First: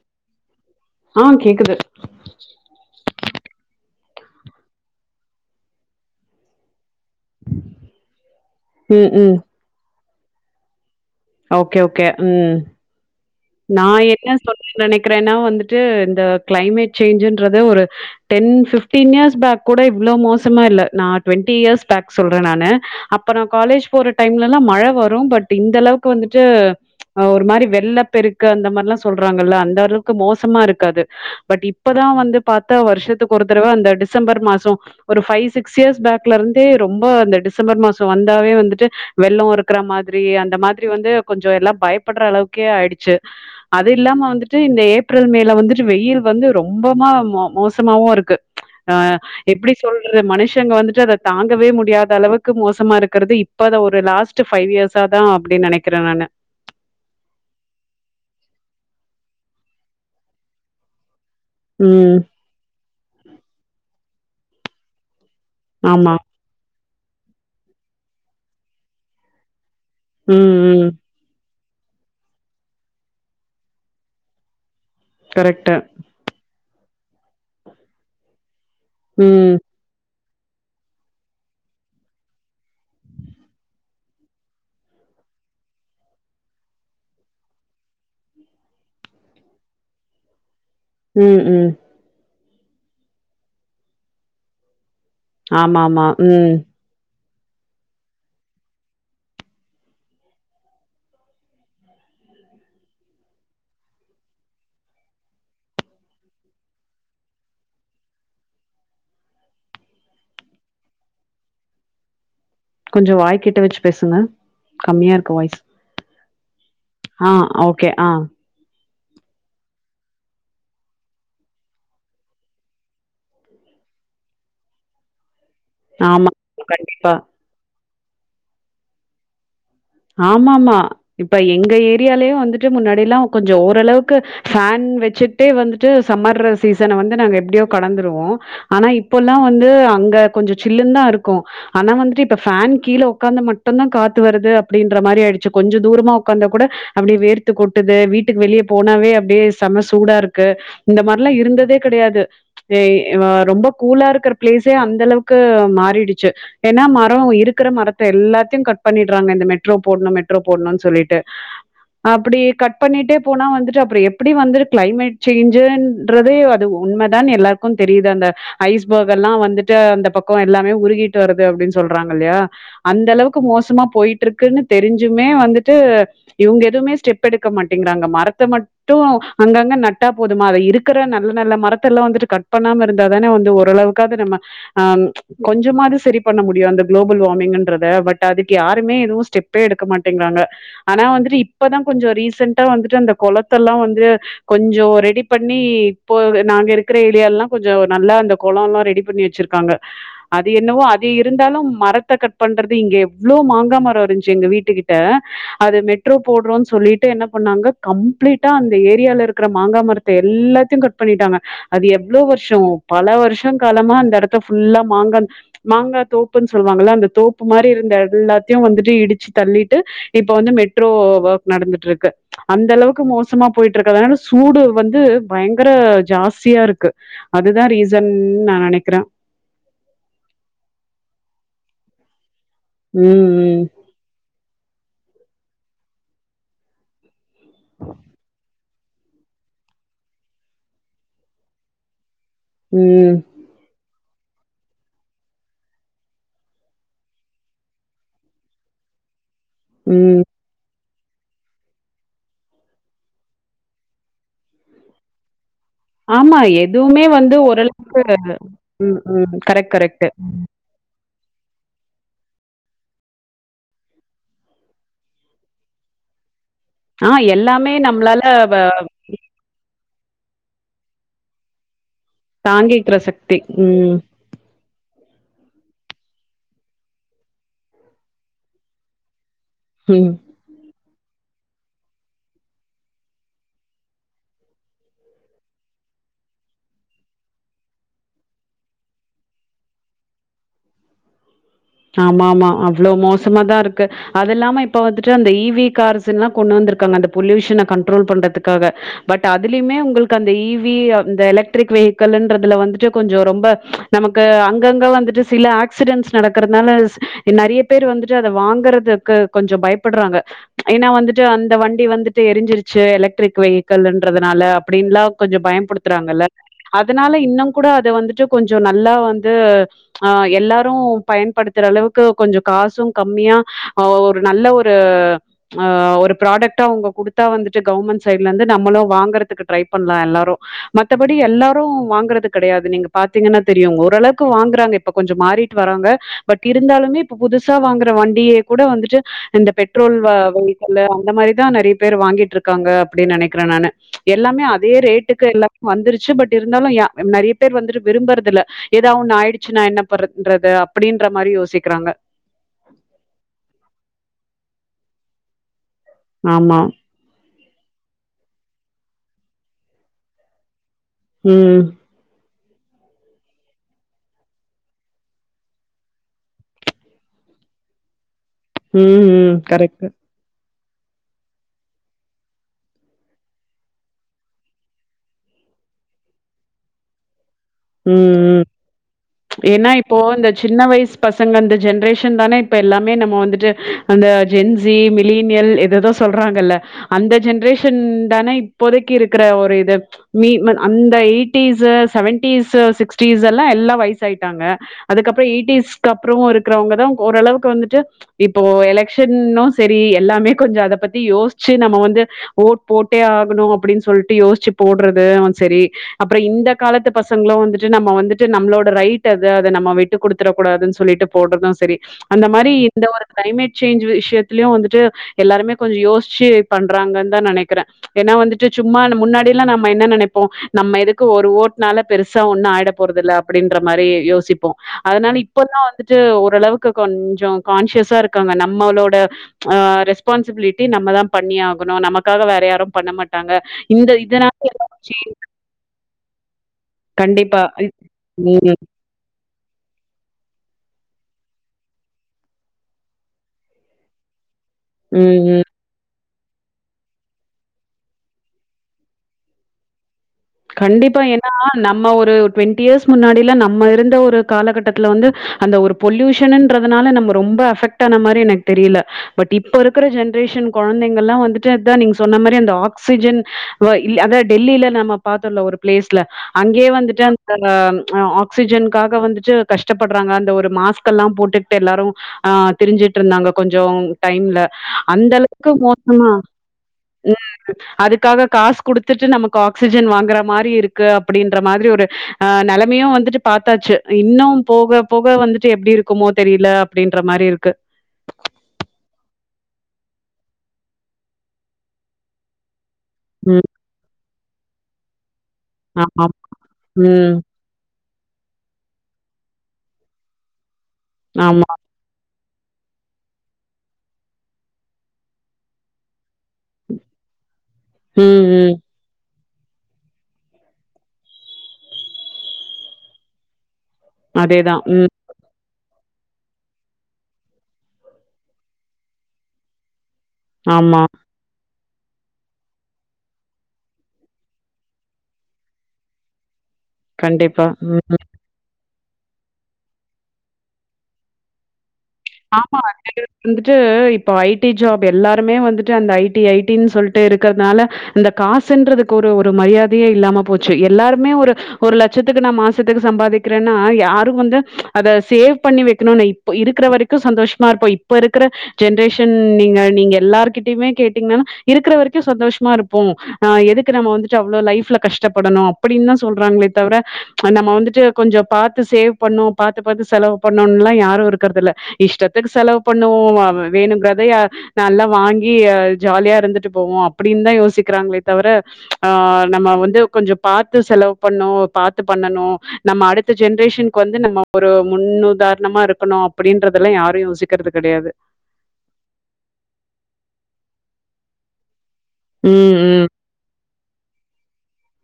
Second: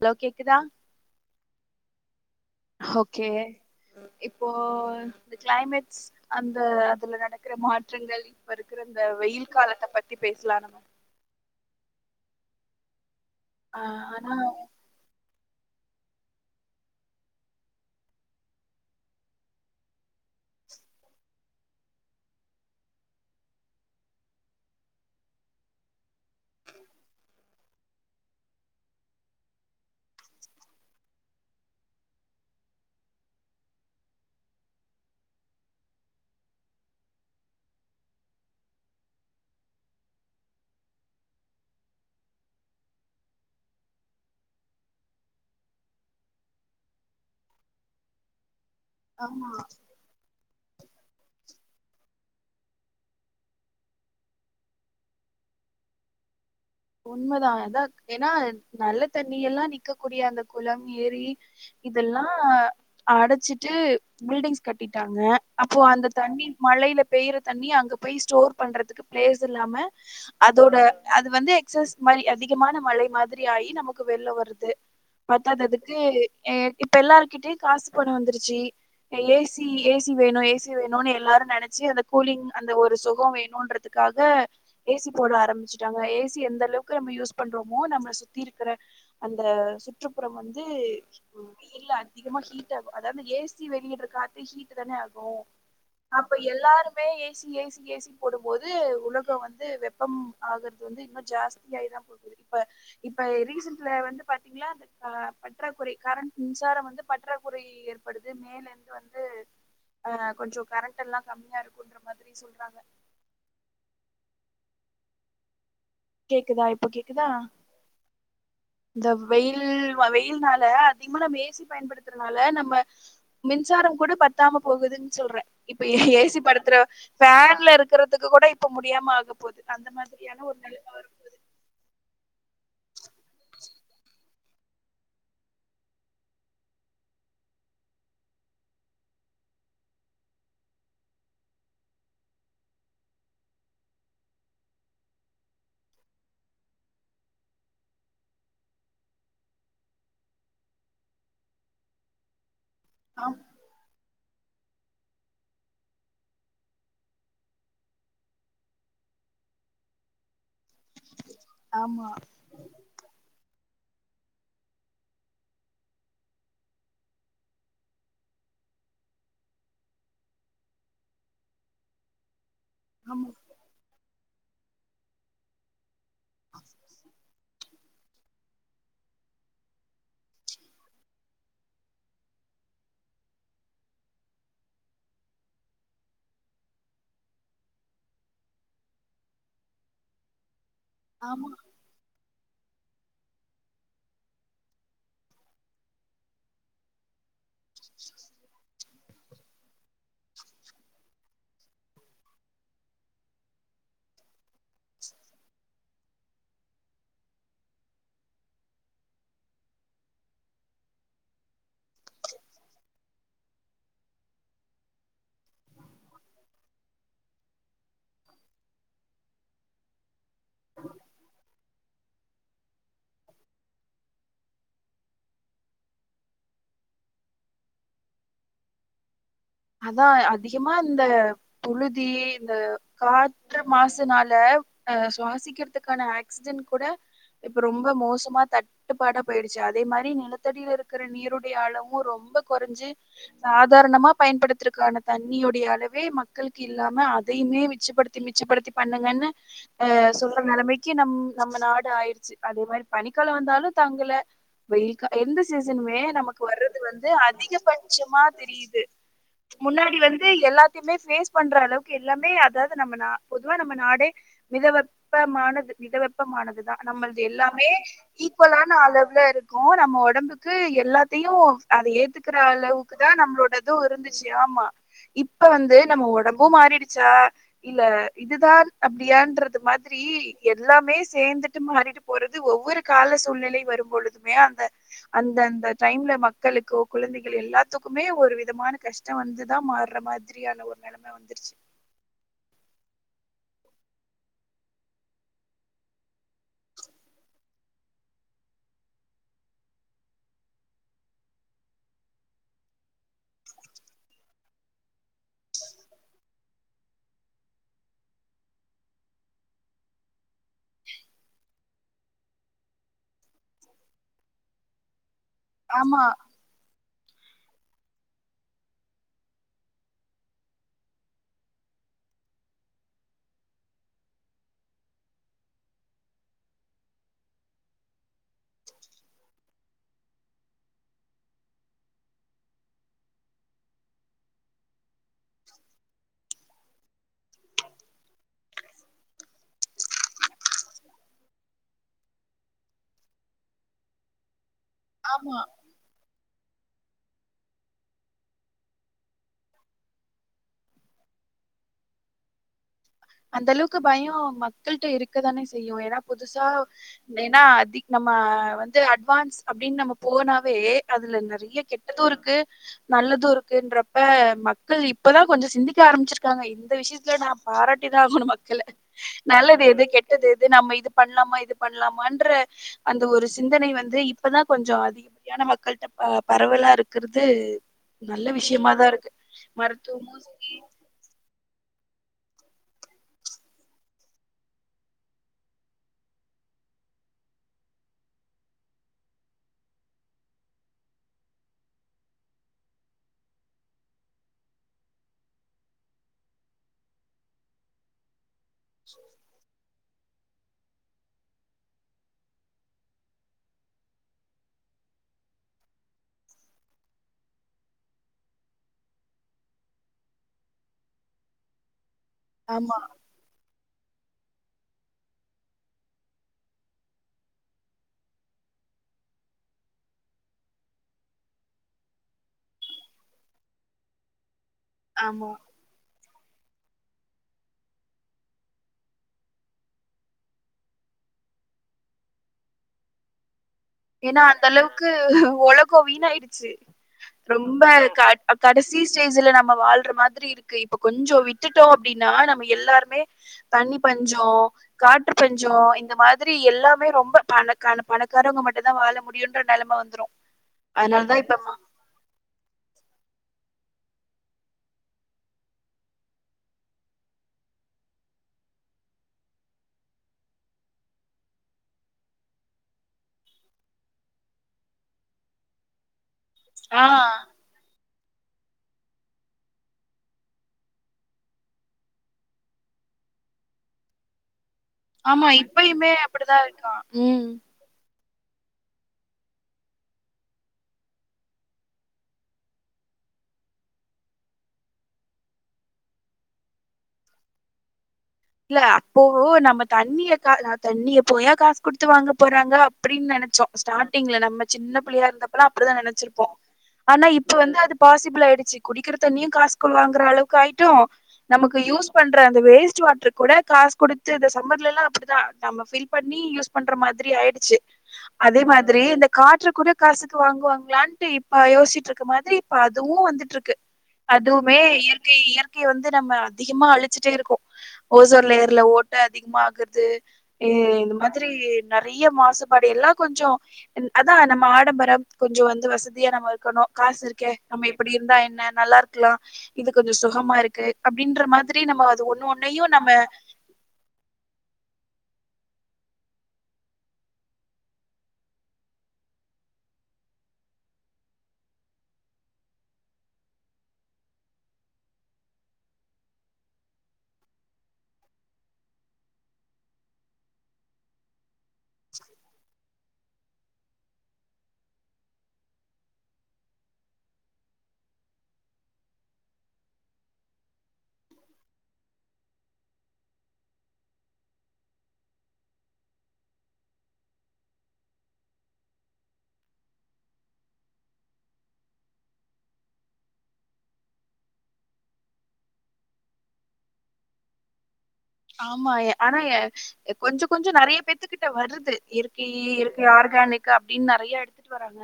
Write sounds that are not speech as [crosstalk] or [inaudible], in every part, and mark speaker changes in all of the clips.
Speaker 1: Hello கேக்குதா
Speaker 2: ஆ கேக்குது
Speaker 1: ஒகே இப்போ இந்த க்ளைமேட்ஸ் அந்த அதுல நடக்கிற மாற்றங்கள் இப்ப இருக்கிற இந்த
Speaker 2: ம் ம்
Speaker 1: வெய்யில் காலத்த பத்தி பேசலா நம்ம
Speaker 2: ஓகே ஓகே ம்
Speaker 1: ஆ
Speaker 2: நா என்ன
Speaker 1: ஆனா
Speaker 2: சொல்ல நெனைக்கிறேன்னா வந்துட்டு இந்த க்ளைமேட் சேஞ்சுன்றது ஒரு டென் ஃப்டீன் இயர்ஸ் பேக் கூட இவ்வளோ மோசமா இல்ல நா டுவெண்ட்டி இயர்ஸ்ஸு பேக் சொல்றே நானு அப்ப நா காலேஜ் போற டைம்ல எல்லா மழ வரு பட் இந்த அளவுக்கு வந்துட்டு ஆ ஒரு மாரி வெள்ள பெருக்கு அந்த மாரிலா சொல்றாங்கல்ல அந்த அளவுக்கு மோசமா இருக்காது பட் இப்பதா வந்து பாத்தா வர்ஷத்துக்கு ஒரு தடவ அந்த டிசம்பர் மாசோ ஒரு ஃபைவ் சிக்ஸ் இயர்ஸ்ஸு பேக்ல இருந்தே ரொம்ப அந்த டிசம்பர் மாசோ வந்தாவே வந்துட்டு வெள்ளோ இருக்குற மாதிரி அந்த மாதிரி வந்து கொஞ்சோ எல்லா பயப்படுற அளவுக்கே ஆய்டுச்சு அது இல்லாம வந்துட்டு இந்த ஏப்ரல் மேல வந்துட்டு வெய்யில் வந்து ரொம்பமா மோ மோசமாவு இருக்கு ஆ
Speaker 1: ஆமா
Speaker 2: எப்டி சொல் றது மனுஷங்க வந்துட்டு அத தாங்கவே முடியாத அளவுக்கு மோசமா இருக்கிறது இப்ப அத ஒரு லாஸ் ட்டு ஃபைவ் இயர்ஸ தா அப்டி நெனைக்கிறே நானு
Speaker 1: உண்மதா அதா ஏன்னா [inaudible] நல்ல தண்ணி எல்லா நீக்கக்கூடிய அந்த குளம் ஏரி
Speaker 2: ம்.
Speaker 1: இதெல்லா அடைச்சிட்டு பில்டிங்ஸ் கட்டிட்டாங்க அப்போ அந்த
Speaker 2: ஆமா.
Speaker 1: தண்ணி மழையில பெய்யிற தண்ணி அங்க போய் ஸ்டோர் பண்றதுக்கு ப்ளேஸ் இல்லாம
Speaker 2: ம்,
Speaker 1: அதோட
Speaker 2: ம்.
Speaker 1: அது வந்து எக்ஸஸ் மாரி அதிகமான மழை மாதிரி ஆயி நமக்கு வெள்ள வருது
Speaker 2: கரெக்ட்டு.
Speaker 1: பத்தாததுக்கு ஏ இப்ப எல்லாருக்கிட்டயு காசு பண வந்துருச்சு ஏ ஏ
Speaker 2: ம்,
Speaker 1: சி ஏ சி வேணு ஏ சி வேணுனு எல்லாரு நெனைச்சு அந்த கூலிங் அந்த ஒரு சுகோ வேணும்ன்றதுக்காக ஏ சி போட ஆரம்பிச்சுட்டாங்க ஏ சி எந்த அளவுக்கு நம்ம யூஸ் பண்றோமோ நம்மள சுத்தி இருக்கிற அந்த சுற்றுப்புற வந்து
Speaker 2: ம், ம்.
Speaker 1: இல்ல அதிகமா ஹீட் ஆகு அதாவ்து ஏ சி வெளியிடுற காத்த ஹீட் டுதானே ஆகு
Speaker 2: ஆமாமா.
Speaker 1: அப்ப
Speaker 2: ம்.
Speaker 1: எல்லாரு மே A C A C A C போடுபோது உலகோ வந்து வெப்பம் ஆகுறது வந்து இன்னோ ஜாஸ்தியாயி தா போகுது இப்ப இப்ப ரீசென்ட்ல வந்து பாத்தீங்ளா அந்த ஆ பற்றாக்குறை கரண்ட் மின்சார வந்து பற்றாக்குறை ஏற்படுது மேலருந்து வந்து ஆ கொஞ்சோ கரண்ட் எல்லா கம்மியா இருக்குன்ற மாதிரி சொல்றாங்க
Speaker 2: கொஞ்சோ வாய்க்கிட்ட வச்சு பேசுங்க கம்மியா இருக்கு வாய்ஸ்
Speaker 1: கேக்குதா இப்ப கேக்குதா
Speaker 2: ஆ ஓகே ஆ
Speaker 1: இந்த வெயில் வ வெயில்னால அதிகமா நம்ம ஏசி பயன்படுத்துறதுனால நம்ம மின்சாரோ கூட பத்தாம போகுதுன்னு சொல்றே இப்ப
Speaker 2: ஆமா.
Speaker 1: ஏசி படுத்துற
Speaker 2: கண்டிப்பா.
Speaker 1: ஃபேன்ல இருக்குறதுக்கு கூட இப்ப முடியாம ஆகப்போது
Speaker 2: ஆமாமா இப்ப எங்க ஏரியாலயு வந்துட்டு முன்னாடியெல்லா கொஞ்சோ ஓரளவுக்கு ஃபேன் வச்சு டே வந்துட்டு சம்மர் சீசன வந்து நாங்க எப்டியோ கடந்துருவோ ஆனா இப்ப ல்லா வந்து அங்க கொஞ்ச சில்லுனா தா இருக்கு ஆனா வந்துட்டு இப்ப ஃபேன் கீழ உக்காந்தா மட்டுதா காத்து வருது அப் அப்டின்ற மாரி ஆயிருச்சு கொஞ்ச தூரமா ஒக்காந்த கூட அப்டியே வேர்த்து கொட்டுது வீட்டுக்கு வெளிய போனாவே அப்டியே செம சூடா இருக்கு இந்த மாரிலா இருந்ததே கெடையாது ஏய் வா
Speaker 1: ஆமா
Speaker 2: ரொம்ப கூலா இருக்கிற பிளேஸே அந்த அளவுக்கு மாறிடுச்சு ஏனா மரோ இருக்கிற மரத்த எல்லாத்தையு கட் பண்ணிடுறாங்க இந்த மெட் ரோ போடணு மெட்ரோ போடணுனு சொல்லிட்டு
Speaker 1: ஆமா
Speaker 2: அப்டி கட் பண்ணிட்டே போனா வந்துட்டு அப்பறோ எப்டி வந்து கிளைமேட் சேஞ்சுன்றதே அது உண்ம தானு எல்லாரு க்கு தெரியுது அந்த ஐஸ்பர்க் எல்லா வந்துட்டு அந்த பக்கோ எல்லாமே உருகிட்டு வருது அப்டின்னு சொல்றாங்க இல்லையா அந்த
Speaker 1: ஆமா
Speaker 2: அளவுக்கு மோசமா போயிட்டு இருக்குன்னு தெரிஞ்சுமே வந்துட்டு இவுங்க எதுமே ஸ்டெப் எடுக்க மாட்டேங்கிறாங்க மரத்த மட் டு அங்கங்க நட்டா போதுமா அத இருக்கிற நல்ல நல்ல மரத்த எல்லா வந்துட்டு கட் பண்ணாம இருந்தா தான வந்து ஓரளவு க்காது நம்ம அ ம் கொஞ்சமாது செரி பண்ண முடியு அந்த குளோபல் வார்மிங்ன்றத பட் அதுக்கு யார் ருமே எதுவு ஸ்டெப்பே எடுக்க மாட்டேங்கிறாங்க ஆனா வந்துட்டு
Speaker 1: ஆமா
Speaker 2: இப்பதா கொஞ்சோ ரீசெண்டா வந்துட்டு அந்த குளத்தெல்லா வந்து கொஞ்சோ ரெடி பண்ணி இப்போ து நாங்க இருக்கிற ஏரியாலலா கொஞ்சோ நல்லா அந்த குளோ ல்லா ரெடி பண்ணி வச்சிரு க்காங்க அது என்னவோ அது இருந்தாலு மரத்த கட் பண்றது இங்க எவ்ளோ மாங் கா மரோ இருந்துச்சு எங்க வீட்டுக்கிட்ட அது மெட்ரோ போடுறோ சொல்லிட்டு என்ன பண்ணாங்க கம்ப்ளீட்டா அந்த ஏரியால இருக்கிற மாங்காமர த்த எல்லாத்தையு கட் பண்ணிட்டாங்க அது எவ்ளோ வருஷோ பல வருஷோ காலமா அந்த எடத்த ஃபுல்லா மாங்க மாங்கா தோப்புன்னு சொல்லுவாங்கள அந்த தோப்பு மாரி இருந்த எல்லா த்தையு வந்துட்டு இடிச்சு தள்ளிட்டு இப்ப வந்து மெட்ரோ ஒர்க் நடந்துட்டு இருக்கு அந்த அளவுக்கு மோசமா போயிட்டு இருக்கு அதனால சூடு வந்து பயங்கர ஜாஸ்தியா இருக்கு அதுதா ரீசன் நா நெனைக்கிறே
Speaker 1: அதா அதிகமா இந்த துழுதி இந்த
Speaker 2: ம்
Speaker 1: காற்று
Speaker 2: ம்
Speaker 1: மாசுனால அ சுவாசிக்கிறதுக்கான ஆக்சிஜன் கூட இப்ப ரொம்ப மோசமா தட் ட்டுப்பாடா போயிடுச்சு அதே மாரி நிலத்தடியில இருக்கிற நீருடைய அளவு ரொம்ப கொறஞ்சு
Speaker 2: ம்,
Speaker 1: சாதாரணமா பயன்படுத்துறதற்கான தண்ணியுடைய அளவே மக்களுக்கு இல்லாம அதையுமே மிச்சப்படுத்தி மிச்சப்படுத்தி பண்ணுங்கன்னு அஹ்
Speaker 2: ம்.
Speaker 1: சொல்ற நெலைமைக்கு நம் நம்ம நாடு ஆயிருச்சு அதே மாரி பனிக்காலோ வந்தாலு தாங்கல வெயில் கா எந்த சீசனுமே
Speaker 2: ஆமா,
Speaker 1: நமக்கு வர்றது
Speaker 2: எதுவுமே
Speaker 1: வந்து
Speaker 2: ஓரளவுக்கு
Speaker 1: அதிகபட்சமா தெரியுது
Speaker 2: ம், ம். கரெக்ட்,
Speaker 1: முன்னாடி
Speaker 2: கரெக்ட்.
Speaker 1: வந்து எல்லாத்தையுமே பேஸ் பண்ற அளவுக்கு எல்லாமே அதாவது நம்ம பொதுவா நம்ம நாடே மித வெெப்பமானது மித வெப்பமானதுதான்
Speaker 2: ஆ
Speaker 1: நம்மள்து எல்லாமே
Speaker 2: நம்மளால வ
Speaker 1: ஈக்குவலான அளவுல இரு க்கோ நம்ம உடம்புக்கு எல்லாத்தையும் அதை ஏத்துக்கற அளவுக்கு
Speaker 2: தாங்கிக்கிற
Speaker 1: தான்
Speaker 2: சக்தி.
Speaker 1: நம்மளோட
Speaker 2: ம்,
Speaker 1: ச்சி ஆமா இப்ப வந்து நம்ம உடம்பும் மாறிடுச்சா இல்ல இதுதான் அப்டியான்ன்ற அது மாதிரி
Speaker 2: ம்.
Speaker 1: எல்லாமே சேர்ந்துட்டு மாறிட்டு போறது ஒவ்வொரு கால சூழ்நிலை வரும் பொழுதுமே அந்த அந்த அந்த டைம்ல மக்களுக்கு குழந்தைகள் எல்லாத்துக்குமே ஒரு வித் விதமான கஷ்டம் வந்துதான் மாறுற மாதிரியான ஒரு நெலம வந்துருச்சு
Speaker 2: ஆமா ஆமா அவ்ளோ மோசமாதான் இருக்கு அது இல்லாம இப்ப வந்துட்டு அந்த இவி கார்ஸ் எல்லாம் கொண்டு வந்திருக்காங்க அந்த பொல்யூஷனை கண்ட்ரோல் பண்றதுக்காக பட் அதுலயுமே உங்களுக்கு அந்த இவி அந்த எலக்ட்ரிக் வெஹிக்கல்ன்றதுல வந்துட்டு கொஞ்சம் ரொம்ப நமக்கு அங்கங்க வந்துட்டு சில ஆக்சிடென்ஸ் நட இருக்கறால நிறைய பேர் வந்துட்டு அதை வாங்கறதுக்கு கொஞ்சம் பயப்படுறாங்க ஏன்னா வந்துட்டு அந்த வண்டி வந்துட்டு எரிஞ்சிருச்சு எலக்ட்ரிக் வெஹிக்கல்ன்றதுனால அப்டின்லா கொஞ்சம்
Speaker 1: ஆமா
Speaker 2: பயம்புடுத்துறாங்க எல்லா அதனால இன்னும் கூட அதை வந்துட்டு கொஞ்சம் நல்லா வந்து ஆ எல்லாரும் பயன்படுத்துற அளவுக்கு கொஞ்சம் காசும் கம்மியா ஆ ஒரு நல்ல ஒரு ஆ ஒரு ப்ராடக்டா அவுங்க குடுத்தா வந்துட்டு கவர்மெண்ட் சைட்ல இருந்து நம்மளும் வாங்கறதுக்கு ட்ரை பண்ணலாம் எல்லாரும் மத்தபடி எல்லாரும் வாங்குறது கிடையாது நீங்க பாத்தீங்கன்னா தெரியும் ஓரளவுக்கு வாங்குறாங்க இப்ப கொஞ்சம் மாறிட்டு வராங்க பட் இருந்தாலுமே இப்ப புதுசா வாங்கற வண்டியே கூட வந்துட்டு இந்த பெட்ரோல் வெஹிக்கலு அந்த மாரிதான் நிறைய பேர் வாங்கிட்டு இருக்காங்க அப்டின்னு நினைக்கிறேன் நானு எல்லாமே அதே ரேட்டுக்கு
Speaker 1: ஆமா
Speaker 2: எல்லாமே வந்துருச்சு பட் இருந்தாலும் நிறைய பேர் வந்துட்டு விரும்புறதில்ல ஏதாவ் ஒண்ணு ஆயிடுச்சுனா என்ன பண்றது அப்டின்ற மாரி யோசிக்கிறாங்க
Speaker 1: அந்த அளவுக்கு பயம் மக்களிட்ட இருக்கதானே செய்யும் ஏன்னா புதுசா
Speaker 2: ஆமா
Speaker 1: ஏன்னா அதிக நம்ம வந்து அட்வான்ஸ் அப்டின்னு நம்ம போனாவே அதுல
Speaker 2: ம்
Speaker 1: நிறைய கெ ட்டதும் இருக்கு நல்லதும் இருக்குன்றப்ப மக்கள் இப்பதான் கொஞ்சம் சிந்திக்க ஆரம்பிச்சிருக்காங்க இந்த விஷயத்துல நான் பாராட்டிதான் ஆகனும் மக்கள
Speaker 2: ம் ம்
Speaker 1: நல்லது எது
Speaker 2: கரெக்ட்டு
Speaker 1: கெட் ட்டது எது நம்ம இது பண்லாமா இது பண்லாமான்ற அந்த ஒரு சிந்தனை வந்து இப்பதான் கொஞ்சம் அதி சரியான மக்கள்கிட்ட பரவலா இருக்கிறது
Speaker 2: ம்
Speaker 1: நல்ல
Speaker 2: ம்
Speaker 1: விஷயமாதான் இருக்கு
Speaker 2: ஏன்னா இப்போ
Speaker 1: மருத்துவமு
Speaker 2: இந்த
Speaker 1: சரி
Speaker 2: சின்ன வயசு பசங்க அந்த ஜென்ரேஷன் தானே இப்ப எல்லாமே நம்ம வந்துட்டு அந்த ஜென்சி மிலீனியல் எதேதோ சொல்றாங்கல்ல அந்த ஜென்ரேஷன் தானே இப்போதைக்கு இருக்கிற ஒரு இது அந்த எயிட்டிஸு செவன்டீஸு சிக்ட்டிஸு எல்லாம் எல்லா வயசு சாய்ட்டாங்க அதுக்கப்பறம் எய்டீஸ்கு அப்பறம் இருக்கறவங்க தான் ஓரளவுக்கு வந்துட்டு இப்போ எலெக்ஷன்னும் சரி எல்லாமே கொஞ்சம் அத பத்தி யோசிச்சு நம்ம வந்து ஓட் போட்டே ஆகணும் அப்டின்னு சொல்ட்டு யோசிச்சு போடுறது செரி அப்பறம் இந்த காலத்து பசங்களும் வந்துட்டு நம்ம வந்துட்டு நம்மளோட ரைட் ட்டு அது அத நம்ம விட்டு குடுத்துற கூடாதுன்னு சொல்லிட்டு போடுறதும் சரி அந்த மாரி
Speaker 1: ஆமா
Speaker 2: இந்த ஒரு கிளைமேட் சேஞ்ச் விஷயத்திலயும் வந்துட்டு எல்லாருமே கொஞ்சம் யோசிச்சு பண்றாங்கன்னு தான் நினைக்கிறேன் ஏன்னா வந்துட்டு சும்மா முன்னாடி எல்லாம் நம்ம என்ன நினைப்போம் நம்ம எதுக்கு ஒரு ஓட்னால பெருசா ஒன்னு ஆய்ட போறதல்ல அப்டின்ற மாரி யோசிப்போம் அதனால
Speaker 1: ஆமா
Speaker 2: இப்பதா வந்துட்டு ஓரளவுக்கு கொஞ்சம் கான்சியஸா இருக்காங்க நம்மளோட அ ரெஸ்பான்சிபிலிட்டி நம்மதா பண்ணியஆகுணு நமக்காக வேறயாரு பண்ண மாட் டாங்க இந்த இதுனால [inaudible] ச்சி
Speaker 1: கோவினாய்டுச்சு
Speaker 2: கண்டிப்பா.
Speaker 1: ரொம்ப க
Speaker 2: ம்,
Speaker 1: கடசி ச்சிஸ்ல்ல நம்ம வாழ்ற மாதிரி இருக்கு இப்ப கொஞ்சொ விட்டுட்டோ அப்டின்னா நம்ம எல்லாருமே தண்ணி பஞ்சொ காற்று
Speaker 2: ம், ம்.
Speaker 1: பஞ்சொ இந்த மாதிரி எல்லாமே ரொம்ப பணக்கான பணக்காரவங்க மட் எதா வாழ முடியுன்ற நெலம வந்துரூ
Speaker 2: கண்டிப்பா என்னா நம் நம்ம ஒரு ட்வெண்டி யேர்ஸ் முன்னாடில நம்மஇருந்த ஒரு காலகட்டத்ல வந்து அந்த ஒரு பொல்யூஷனுன்றதுனால நம்ம ரொம்ப அஃபெக்ட் ஆன மாரி எனக் தெரியில பட் இப்ப இருக்கிற ஜென்ரேஷன் குழந்தைங்கல்லா வந்துட்டு அதா நீங்க சொன்ன மாரி அந்த ஆக்சிஜன் வ இல் அத டெல்லியில நம்ம பாத்தோல்ல ஒரு பிளேஸ்ல அங்கே வந்துட்டு
Speaker 1: ஆ
Speaker 2: அந் அ ஆக்சிஜன்க்காக வந்துட்டு கஷ்டப்படுறாங்க அந்த ஒரு மாஸ்க்கல்லாம் போட்டுக்ட்டு எல்லாரு ஆ திரிஞ்சுட்ருந்தாங்க கொஞ்சொ டைம்ல அந்த
Speaker 1: ஆமா
Speaker 2: அளவுக்கு
Speaker 1: இப்பயுமே
Speaker 2: மோசமா
Speaker 1: அப்படிதான் இருக்கான்
Speaker 2: ம் அதுக்காக காசு குடுத்துட்டு நமக் ஆக்ஸ் சிஜன் வாங்குற மாரி இருக்கு அப்பிடின்ற மாதிரி ஒரு அ நிலைமையு வந்துட்டு பாத்தாச்சு இன்னு போகபோக வந்துட்டு எப்டி இருக்குமோ தெரில அப்டின்ற மாரி இருக்கு
Speaker 1: இல்ல அப்போ நம்ம தண்ணிய கா அ தண்ணிய போயா காஸ் குடுத்து வாங்க போறாங்க அப்படின் நெனச்சோ
Speaker 2: ம்.
Speaker 1: ஸ்ட்டாடிங்ல நம்ம சின்ன பிள்ளையா இருந்தப்பல அப்டிதா
Speaker 2: ஆமா.
Speaker 1: நெனைச்சிர்ப்போ ஆனா
Speaker 2: ம்.
Speaker 1: இப் ப்ப வந்து அது பாசிபிள் ஆயிடுச்சு குடிக்கிற தண்ணியு காசுக்குள் வாங்கற அளவுக்கு ஆய்ட்டோ
Speaker 2: ஆமா.
Speaker 1: நம்மக்கு யூஸ் பண்ற அந்த வேஸ்ட் வாட்ரு கூட காஸ்குடுத்து இந்த சம்மர்ல எல்லா அப்டிதா நம்ப ஃபில் பண்ணி யூஸ் பண்ற மாதிரி ஆய்டுச்சு
Speaker 2: ம்,
Speaker 1: அதே
Speaker 2: ம்.
Speaker 1: மாத் திரி இந்த காற்று கூட காசுக்கு வாங்குவாங்களான்ட்டு இப்ப யோசிட்ருக்க மாதிரி இப்ப அதுவு வந்துட்ருக்கு அதுவுமே
Speaker 2: அதேதான். ம்.
Speaker 1: இயற்கை இயற்கைய வந்து நம்ம அதிகமா அழிச்சுட்டு இருக்கோ ஓசோன் லேயர்ல ஓட்ட அதிக்மா ஆகுது
Speaker 2: ஆமா.
Speaker 1: இந்த மாதி த்ரி நறிய மாசுபாடு எல்லா கொஞ்சொ அதா நம்ம ஆடம்பரம் கொஞ்சொ வந்து வசதியா நம்ம இர்க்கணு காசு இர்க்கே
Speaker 2: கண்டிப்பா.
Speaker 1: நம்ம
Speaker 2: ம்.
Speaker 1: இப்புடி இருந்தா என்ன நல்லா இருக் க்கலா இது கொஞ்சொ சுகமா இருக்கு அப்படின்ற மாதிரி நம்ம அது ஒண்ணு
Speaker 2: ஆமா.
Speaker 1: ஒன்னையு நம்ம
Speaker 2: அது வந்துட்டு இப்போ ஐ டி ஜாப் எல்லாருமே வந்துட்டு அந்த ஐ டி ஐ டின் சொல்ட்டு இருக்கற்துனால இந்த காசுன்றதுக்கு ஒரு ஒரு மரியாதையே இல்லாம போச்சு எல்லாருமே ஒரு ஒரு லட்சத்துக்கு நா மாசத்துக்கு சம்பாதிக்கிறேன்னா யாரு வந்து அத சேவ் பண்ணி வெக்கணும்னு இப்ப இருக்கிற வரக் க்கு சந்தோஷ்மா இருப்போ இப்ப இருக்கிற ஜென்ரேஷன் நீங்க நீங்க எல்லார்கிட்டயுமே கேட்டீங்கன்னன்னா இருக்குற வரிக்கு சந்தோஷ்மா இருப்போ அ எதுக்கு நம்ம வந்துட்டு அவ்ளோ லைஃப்ல கஷ்டப்படணு அப்படின்னு சொல்றாங்களே தவ்ர நம்ம வந்துட்டு கொஞ்சொ பாத்து சேவ் பண்ணு பாத்து பாத்து செலவ் பண்ணுன்ல்லா யாரு இருக்கற்துல்ல இஷ்டத்துக் செலவ் பண்ணுவோ வேணுங்க்றதையா நல்லா வாங்கி அ ஜாலியா இருந்துட்டு போவோ அப்புடின் தா யோசிக்கிறாங்களே தவிர ஆ நம்ம வந்து கொஞ்சொ பாத்து செலவ் பண்ணு பாத்து பண்ணணு நம்ம அடுத்த ஜென்ரேஷன்க்கு வந்து நம்ம ஒரு முன்னுதாரணமா இருக்கணு அப்படின்ற அதெல்லா யாரு யோசிக்கற்து கிடையாது
Speaker 1: ஆம்மா எ ஆனா ய கொஞ்சொ கொஞ்சொ நறைய பேத்துகிட்ட வருது எலுப்பி
Speaker 2: ம்,
Speaker 1: எலுப்பி
Speaker 2: ம்,
Speaker 1: யாருக் கன்னிக்காப்பின் நறைய எடுத்துட் வராங்க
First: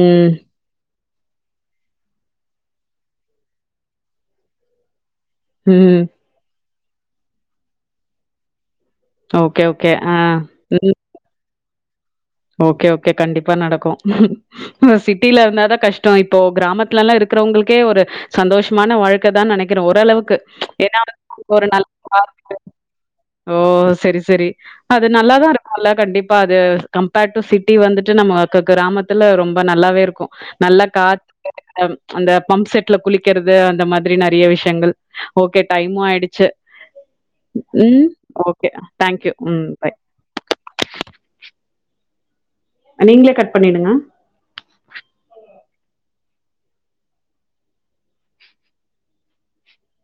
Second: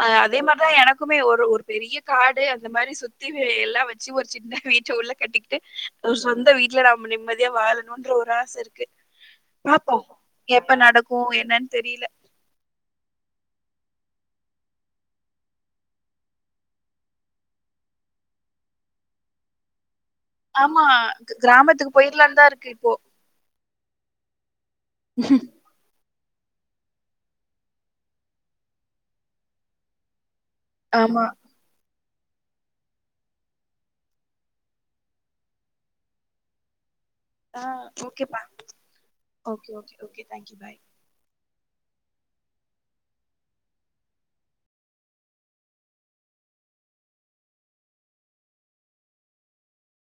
Speaker 1: அ அதே மார் தா எனக்குமே ஒரு ஒர் பெரிய காடு அந்த மாரி சுத்தி வே எல்லா வெச்சு ஒரு சின்ன வீட்ட உள்ள கட்டி டு
Speaker 2: ம்.
Speaker 1: ஒரு சொந்த வீட்ல நாம் நிம்மதியா வாழணுன்ற ஒரு ஆச இருக்கு
Speaker 2: ஓகே, ஓகே.
Speaker 1: பாப்போ
Speaker 2: ஆ.
Speaker 1: எப்ப
Speaker 2: ம்.
Speaker 1: நடக்கு என்னன் தெரிய்ல
Speaker 2: ஓகே ஓகே கண்டிப்பா நடக்கு சிட்டில இருந்தாதா கஷ்ட்டோ இப்போ கிராமத்துலல்லா இருக்குறவ்ங்ளுக்கே ஒரு சந்தோஷ்மான வாழ்க்க தா நனக்கிற ஓரு அளவுக்கு
Speaker 1: ஆமா கிராமத்துக்கு பொயிர்லான்தா இருக்கு இப்போ
Speaker 2: ஓ செரி செரி அது நல்லாதாரு அல்லா கண்டிப்பா அது கம்பேர் டூ சிட்டி வந்துட்டு நம்ம கு கு கிராமத்துல ரொம்ப நல்லாவே இருக்கு நல்ல காத்
Speaker 1: ஆமா
Speaker 2: அம் அந்த பம்ப் செட்ல குளிக்கற்து அந்த மாத்ரி நறிய விஷ்யங்கள் ஓகே டைமு ஆய்டுச்சு
Speaker 1: ஆ
Speaker 2: ம் ஓகே தேங்க்யூ ம் பாய்
Speaker 1: கி தேங்க்யூ பாய்
Speaker 2: அ நீங்கள கட் பண்ணிடுங்க